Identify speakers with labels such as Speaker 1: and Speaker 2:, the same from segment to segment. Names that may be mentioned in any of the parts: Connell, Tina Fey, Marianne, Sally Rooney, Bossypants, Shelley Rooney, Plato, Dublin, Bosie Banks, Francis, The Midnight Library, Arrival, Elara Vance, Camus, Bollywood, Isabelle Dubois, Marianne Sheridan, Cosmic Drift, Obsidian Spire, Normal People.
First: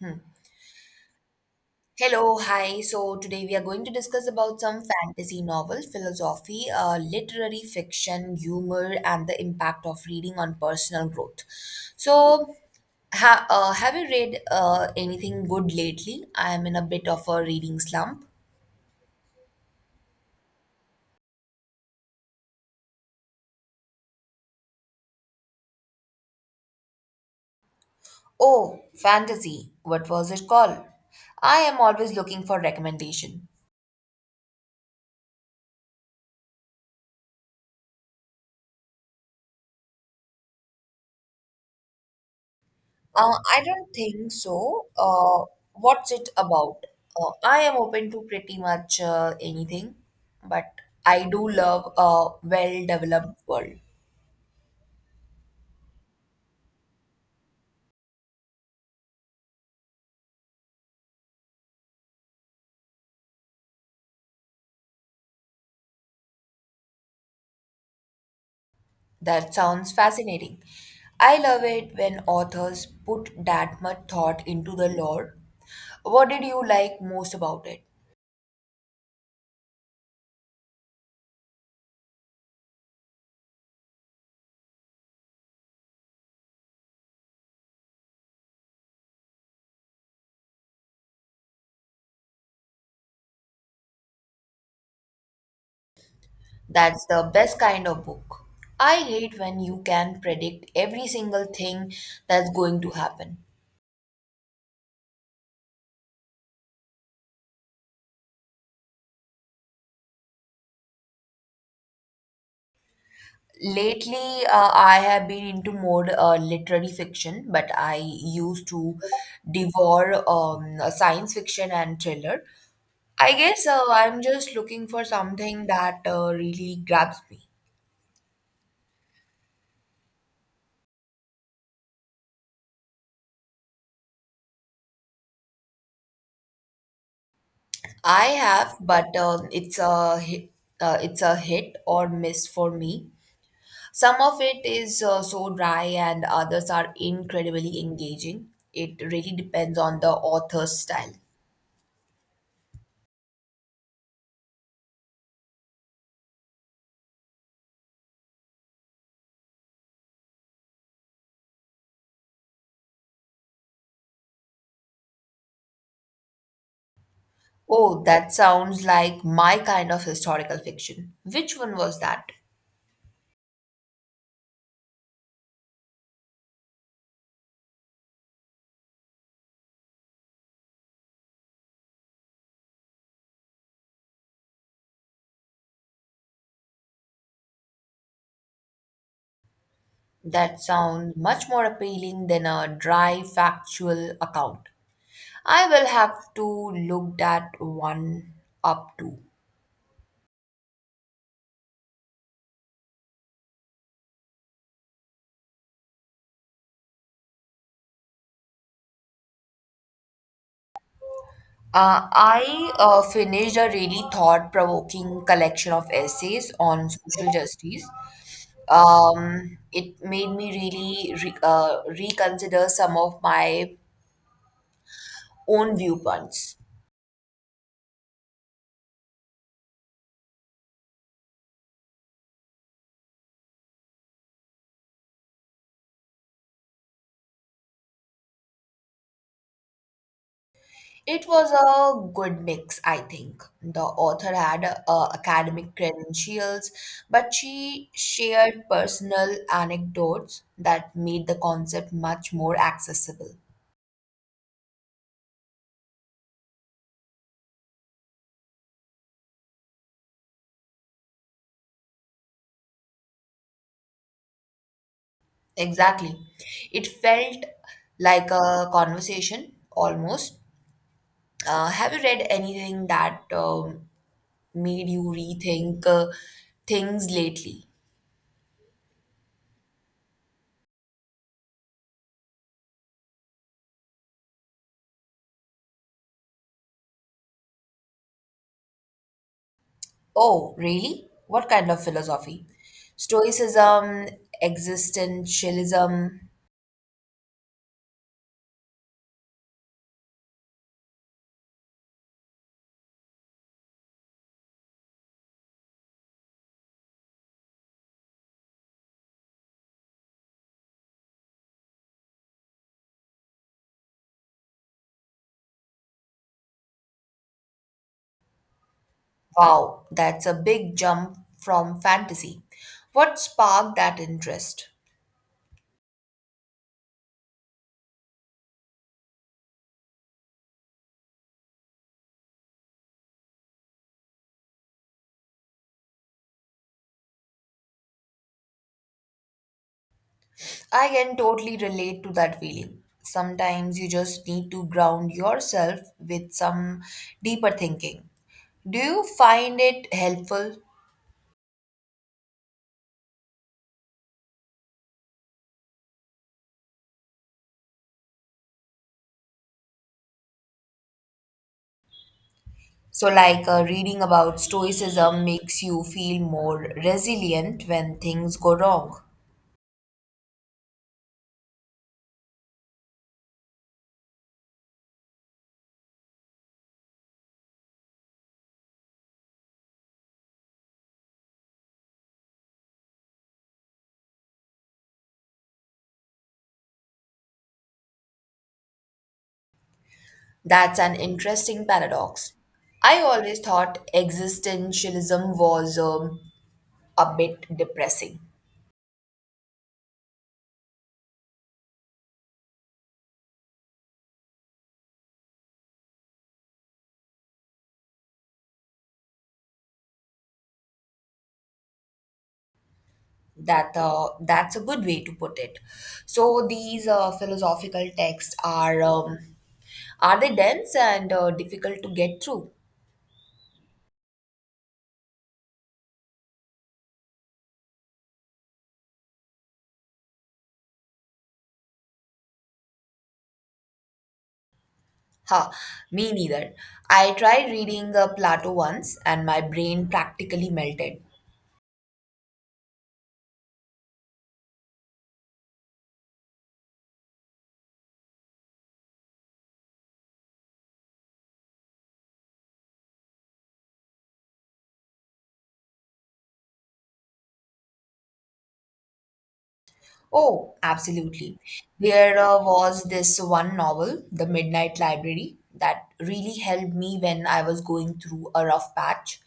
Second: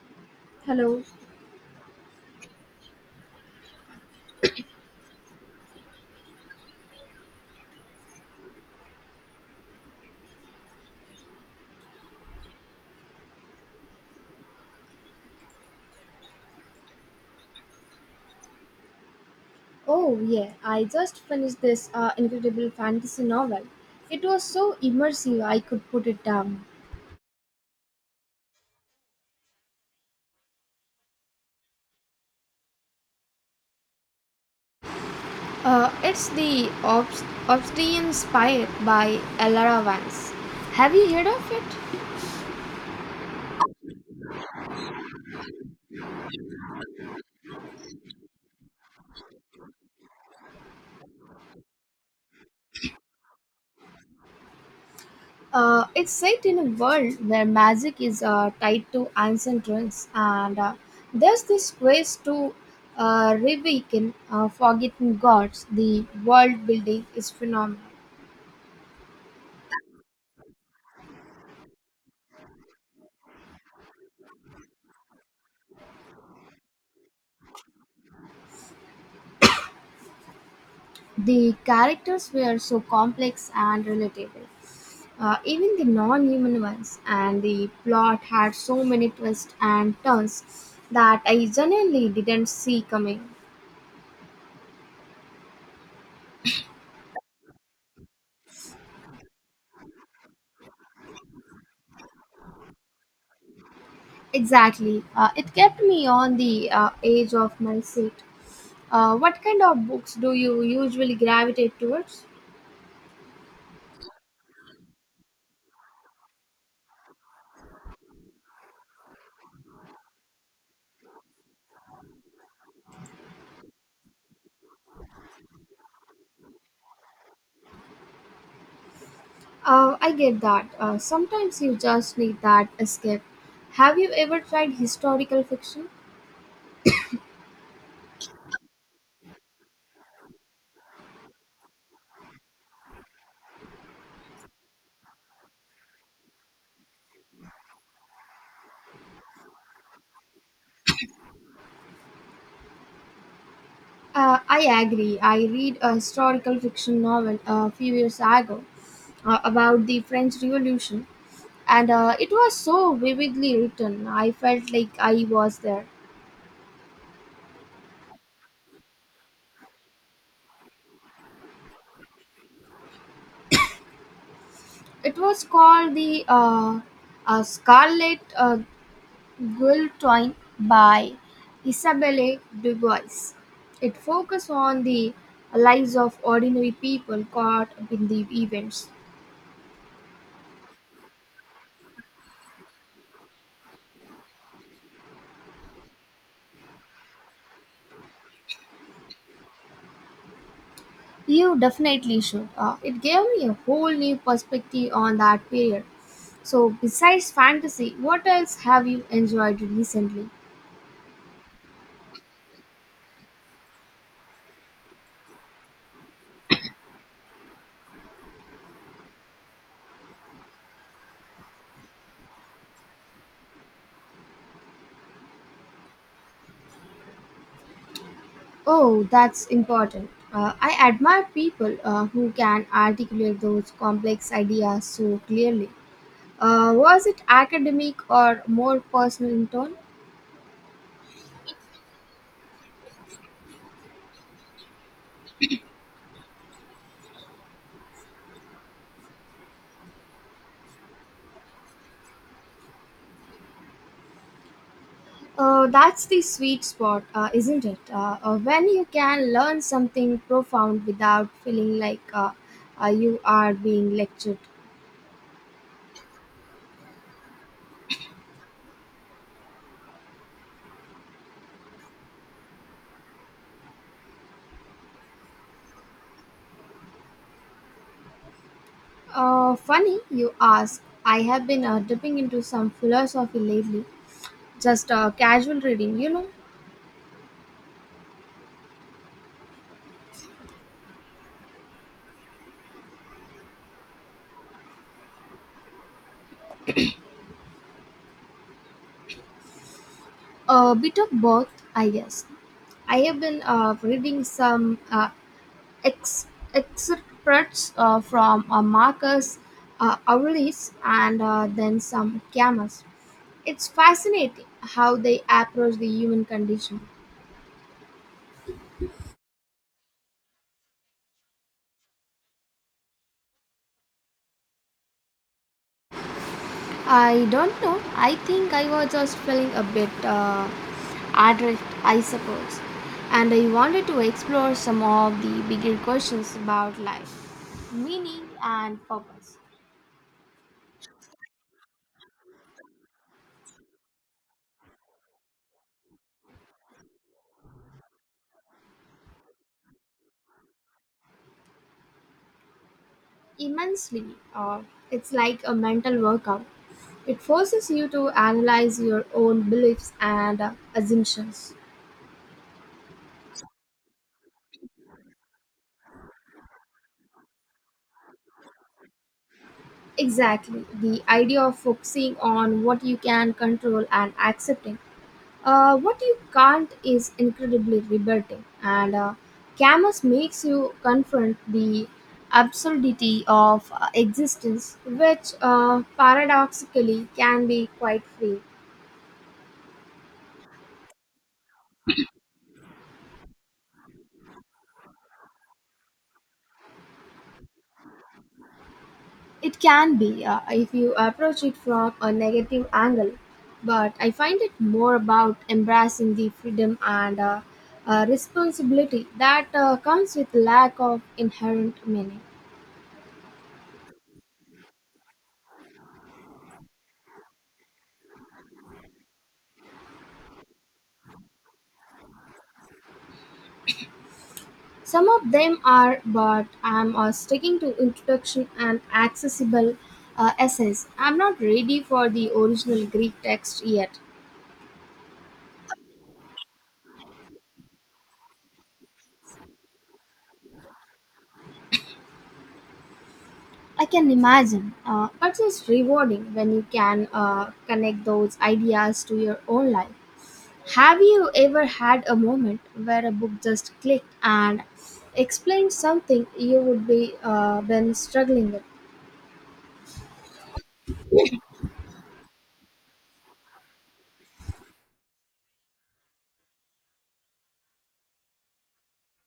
Speaker 1: Hmm.
Speaker 2: Hello.
Speaker 1: Hello, hi. So today we are going to discuss about some fantasy novel, philosophy, literary fiction, humor, and the impact of reading on personal growth. So, have you read anything good lately? I am in a bit of a reading slump.
Speaker 2: Oh, yeah, I just finished this incredible fantasy novel. It was so immersive I could put it down.
Speaker 1: Oh, fantasy. What was it called? I am always looking for recommendation.
Speaker 2: It's the Obsidian Spire by Elara Vance. Have you heard of it?
Speaker 1: I don't think so. What's it about? I am open to pretty much anything, but I do love a well-developed world.
Speaker 2: It's set in a world where magic is tied to ancient ruins, and there's this quest to reawaken forgotten gods. The world building is phenomenal.
Speaker 1: That sounds fascinating. I love it when authors put that much thought into the lore. What did you like most about it?
Speaker 2: The characters were so complex and relatable, even the non human ones, and the plot had so many twists and turns that I genuinely didn't see coming.
Speaker 1: That's the best kind of book. I hate when you can predict every single thing that's going to happen.
Speaker 2: Exactly, it kept me on the edge of my seat. What kind of books do you usually gravitate towards?
Speaker 1: Lately, I have been into more literary fiction, but I used to devour science fiction and thriller. I guess I'm just looking for something that really grabs me.
Speaker 2: I get that. Sometimes you just need that escape. Have you ever tried historical fiction?
Speaker 1: I have, but it's a hit or miss for me. Some of it is so dry, and others are incredibly engaging. It really depends on the author's style.
Speaker 2: I agree. I read a historical fiction novel a few years ago about the French Revolution, and it was so vividly written. I felt like I was there.
Speaker 1: Oh, that sounds like my kind of historical fiction. Which one was that?
Speaker 2: It was called the Scarlet Guillotine by Isabelle Dubois. It focused on the lives of ordinary people caught up in the events.
Speaker 1: That sounds much more appealing than a dry factual account. I will have to look that one up too.
Speaker 2: You definitely should. It gave me a whole new perspective on that period. So, besides fantasy, what else have you enjoyed recently?
Speaker 1: I finished a really thought-provoking collection of essays on social justice. It made me really reconsider some of my own viewpoints.
Speaker 2: Oh, that's important. I admire people who can articulate those complex ideas so clearly. Was it academic or more personal in tone?
Speaker 1: It was a good mix, I think. The author had academic credentials, but she shared personal anecdotes that made the concept much more accessible.
Speaker 2: That's the sweet spot, isn't it? When you can learn something profound without feeling like you are being lectured.
Speaker 1: Exactly. It felt like a conversation almost. Have you read anything that made you rethink things lately?
Speaker 2: Funny you ask. I have been dipping into some philosophy lately, just casual reading, you know,
Speaker 1: Oh, really? What kind of philosophy? Stoicism, existentialism.
Speaker 2: a bit of both, I guess. I have been reading some ex- excerpts from Marcus Aurelius and then some Camus. It's fascinating how they approach the human condition.
Speaker 1: Wow, that's a big jump from fantasy. What sparked that interest?
Speaker 2: I don't know. I think I was just feeling a bit adrift, I suppose, and I wanted to explore some of the bigger questions about life, meaning, and purpose.
Speaker 1: I can totally relate to that feeling. Sometimes you just need to ground yourself with some deeper thinking. Do you find it helpful?
Speaker 2: Immensely, uh, it's like a mental workout. It forces you to analyze your own beliefs and assumptions.
Speaker 1: So, like reading about stoicism makes you feel more resilient when things go wrong.
Speaker 2: Exactly, the idea of focusing on what you can control and accepting. What you can't is incredibly liberating, and Camus makes you confront the absurdity of existence, which paradoxically can be quite free.
Speaker 1: That's an interesting paradox. I always thought existentialism was a bit depressing.
Speaker 2: It can be if you approach it from a negative angle, but I find it more about embracing the freedom and responsibility that comes with lack of inherent meaning.
Speaker 1: That's a good way to put it. So these philosophical texts are they dense and difficult to get through?
Speaker 2: Some of them are, but I'm sticking to introduction and accessible essays. I'm not ready for the original Greek text yet.
Speaker 1: Ha, me neither. I tried reading Plato once, and my brain practically melted.
Speaker 2: I can imagine, but it's rewarding when you can connect those ideas to your own life. Have you ever had a moment where a book just clicked and explained something you would be been struggling with?
Speaker 1: Oh, absolutely. There was this one novel, The Midnight Library, that really helped me when I was going through a rough patch.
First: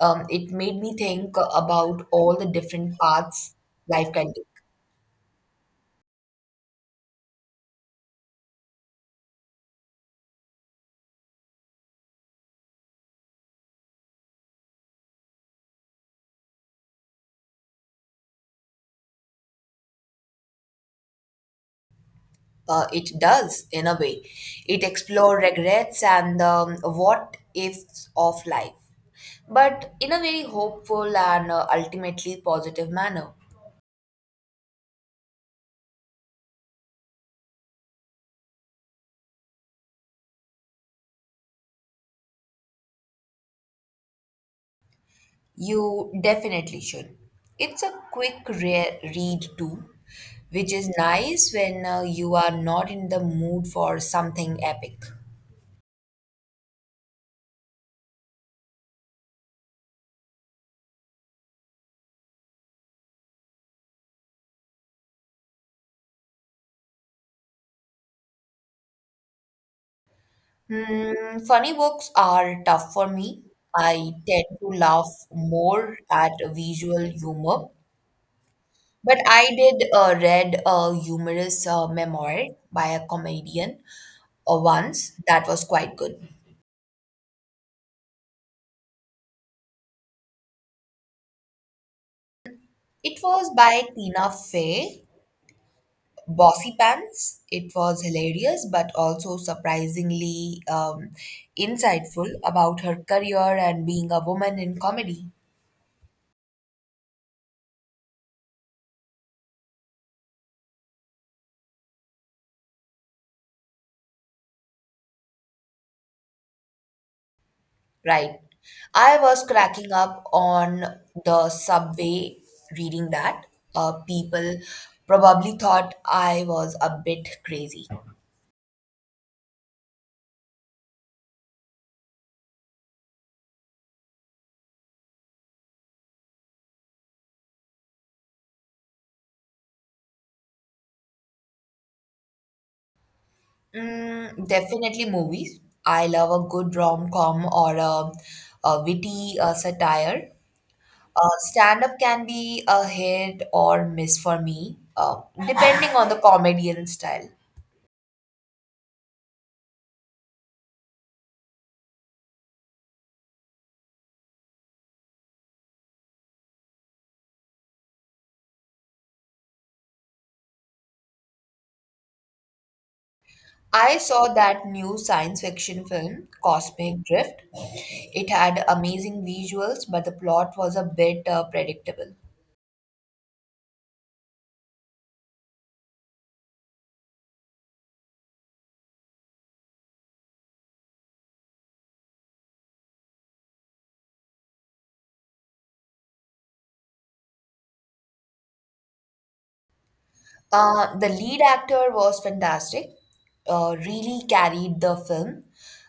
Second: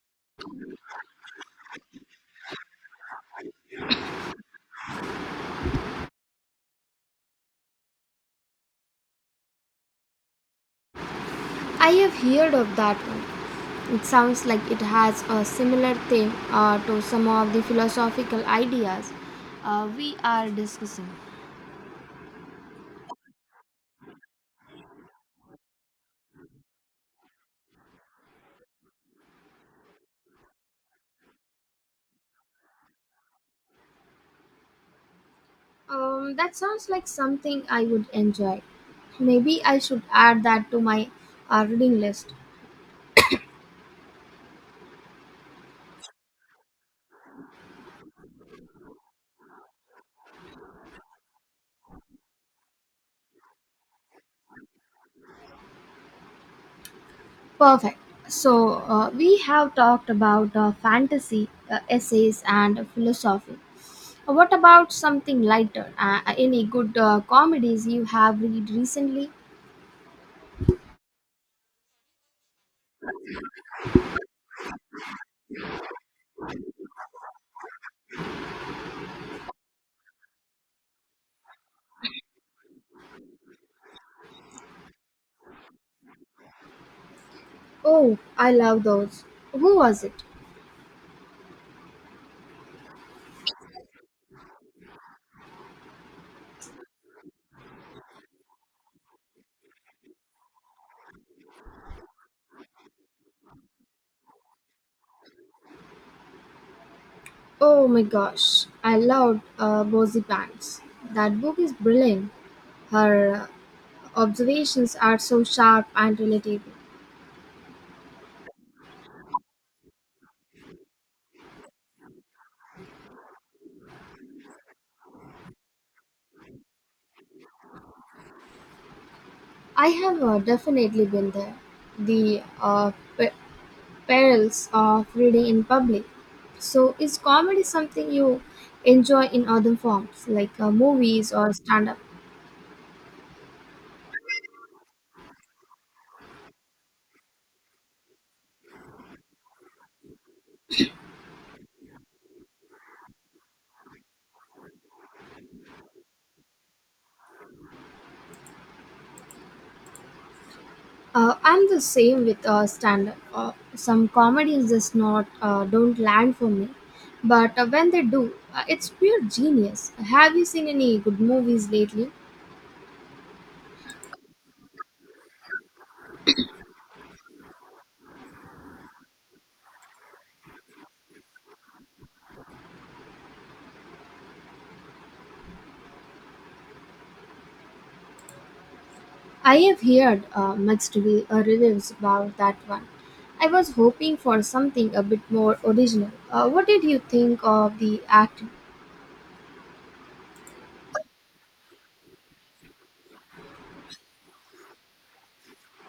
Speaker 1: It made me think about all the different paths life can take.
Speaker 2: I have heard of that one. It sounds like it has a similar theme to some of the philosophical ideas we are discussing.
Speaker 1: It does, in a way. It explored regrets and what ifs of life, but in a very hopeful and ultimately positive manner.
Speaker 2: That sounds like something I would enjoy. Maybe I should add that to my reading list.
Speaker 1: You definitely should. It's a quick read too, which is nice when you are not in the mood for something epic.
Speaker 2: Perfect. So, we have talked about fantasy, essays, and philosophy. What about something lighter? Any good comedies you have read recently?
Speaker 1: Hmm, funny books are tough for me. I tend to laugh more at visual humor. But I did read a humorous memoir by a comedian once that was quite good.
Speaker 2: Oh, I love those. Who was it?
Speaker 1: It was by Tina Fey, bossy pants. It was hilarious, but also surprisingly insightful about her career and being a woman in comedy.
Speaker 2: Oh my gosh, I loved Bosie Banks. That book is brilliant. Her observations are so sharp and relatable.
Speaker 1: Right. I was cracking up on the subway reading that. People probably thought I was a bit crazy.
Speaker 2: I have definitely been there. The pe- perils of reading in public. So, is comedy something you enjoy in other forms, like movies or stand up?
Speaker 1: Mm, definitely movies. I love a good rom-com or a witty satire. Stand up can be a hit or miss for me, depending on the comedian style.
Speaker 2: I'm the same with stand-up. Some comedies just not don't land for me, but when they do, it's pure genius. Have you seen any good movies lately?
Speaker 1: I saw that new science fiction film, Cosmic Drift. It had amazing visuals, but the plot was a bit predictable.
Speaker 2: I have heard mixed reviews about that one. I was hoping for something a bit more original. What did you think of the acting?
Speaker 1: The lead actor was fantastic, really carried the film,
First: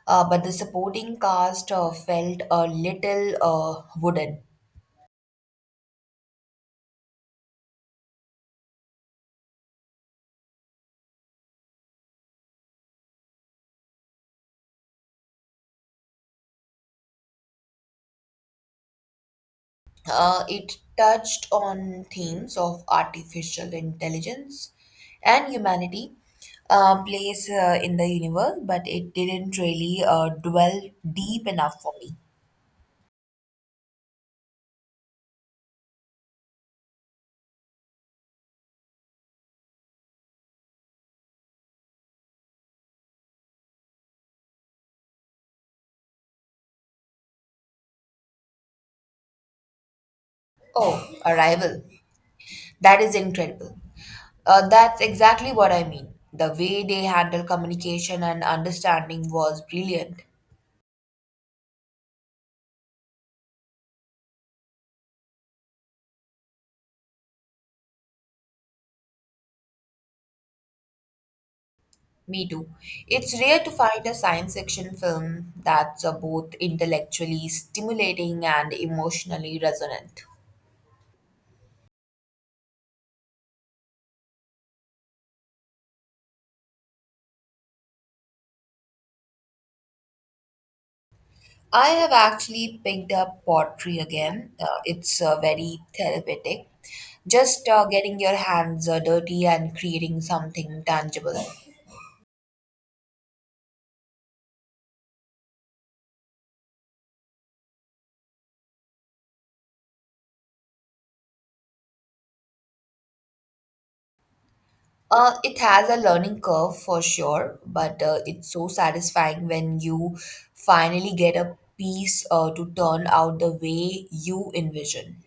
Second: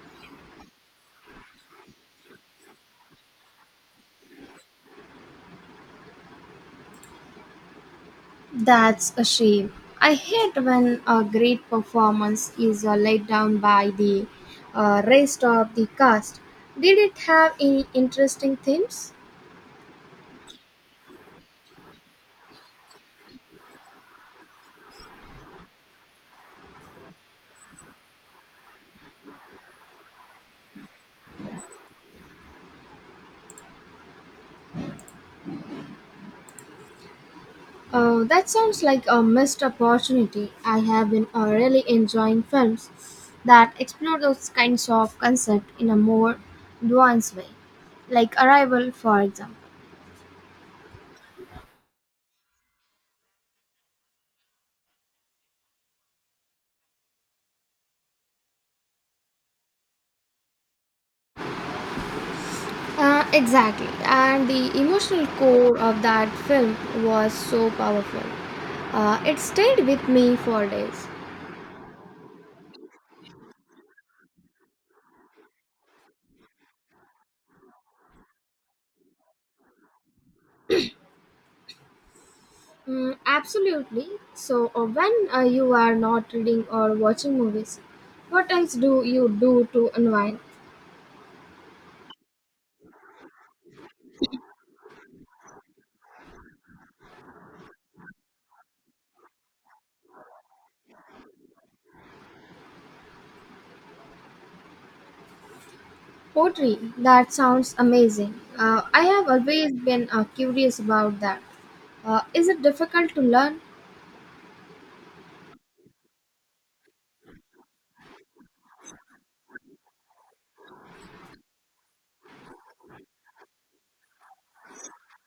Speaker 1: but the supporting cast felt a little wooden.
Speaker 2: That's a shame. I hate when a great performance is laid down by the rest of the cast. Did it have any interesting themes?
Speaker 1: It touched on themes of artificial intelligence and humanity, place in the universe, but it didn't really dwell deep enough for me.
Speaker 2: That sounds like a missed opportunity. I have been really enjoying films that explore those kinds of concept in a more nuanced way, like Arrival, for example.
Speaker 1: Oh, Arrival. That is incredible. That's exactly what I mean. The way they handle communication and understanding was brilliant.
Speaker 2: Exactly, and the emotional core of that film was so powerful. It stayed with me for days.
Speaker 1: Me too. It's rare to find a science fiction film that's both intellectually stimulating and emotionally resonant.
Speaker 2: Mm, absolutely. So, when you are not reading or watching movies, what else do you do to unwind?
Speaker 1: I have actually picked up pottery again. It's very therapeutic. Just getting your hands dirty and creating something tangible.
Speaker 2: Poetry. That sounds amazing. I have always been curious about that. Is it difficult to learn?
Speaker 1: It has a learning curve for sure, but it's so satisfying when you finally get a piece to turn out the way you envision.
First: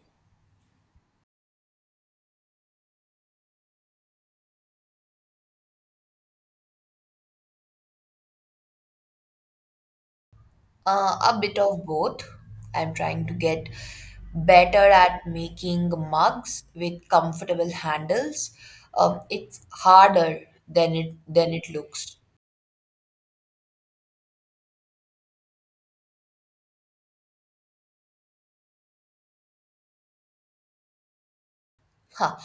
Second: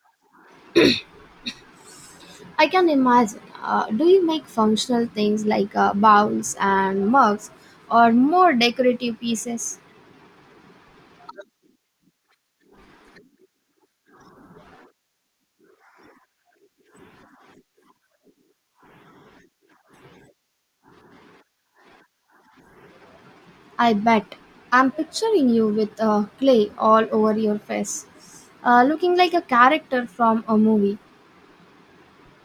Speaker 2: I can imagine. Do you make functional things like bowls and mugs or more decorative pieces?
Speaker 1: A bit of both. I'm trying to get better at making mugs with comfortable handles. It's harder than it looks.
Speaker 2: I bet. I'm picturing you with clay all over your face, looking like a character from a movie.
Speaker 1: Huh.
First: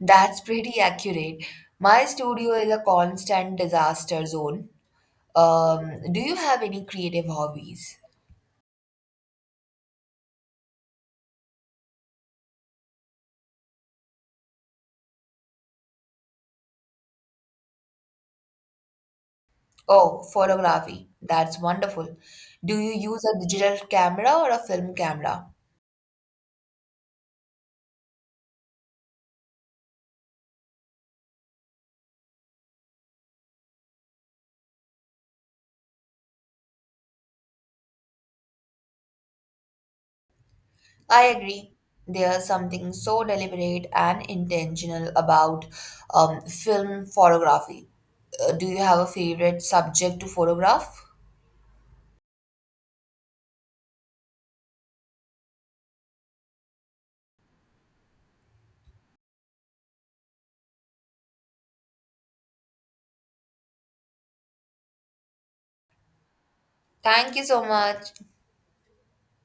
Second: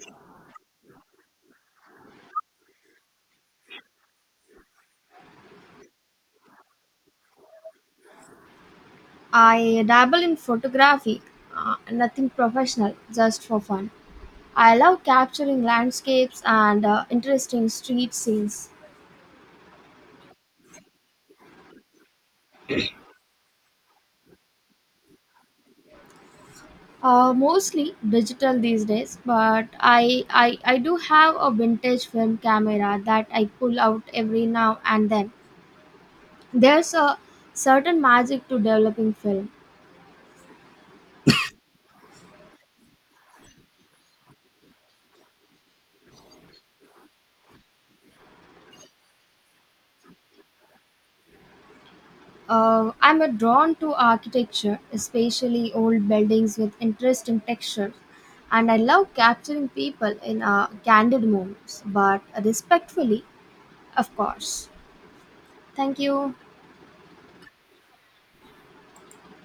Speaker 1: That's pretty accurate. My studio is a constant disaster zone. Do you have any creative hobbies?
Speaker 2: I dabble in photography, nothing professional, just for fun. I love capturing landscapes and interesting street scenes.
Speaker 1: Oh, photography. That's wonderful. Do you use a digital camera or a film camera?
Speaker 2: Mostly digital these days, but I do have a vintage film camera that I pull out every now and then. There's a certain magic to developing film.
Speaker 1: I agree. There's something so deliberate and intentional about film photography. Do you have a favorite subject to photograph?
Speaker 2: I'm a drawn to architecture, especially old buildings with interesting textures, and I love capturing people in candid moments, but respectfully, of course. Thank you.
Speaker 1: Thank you so much.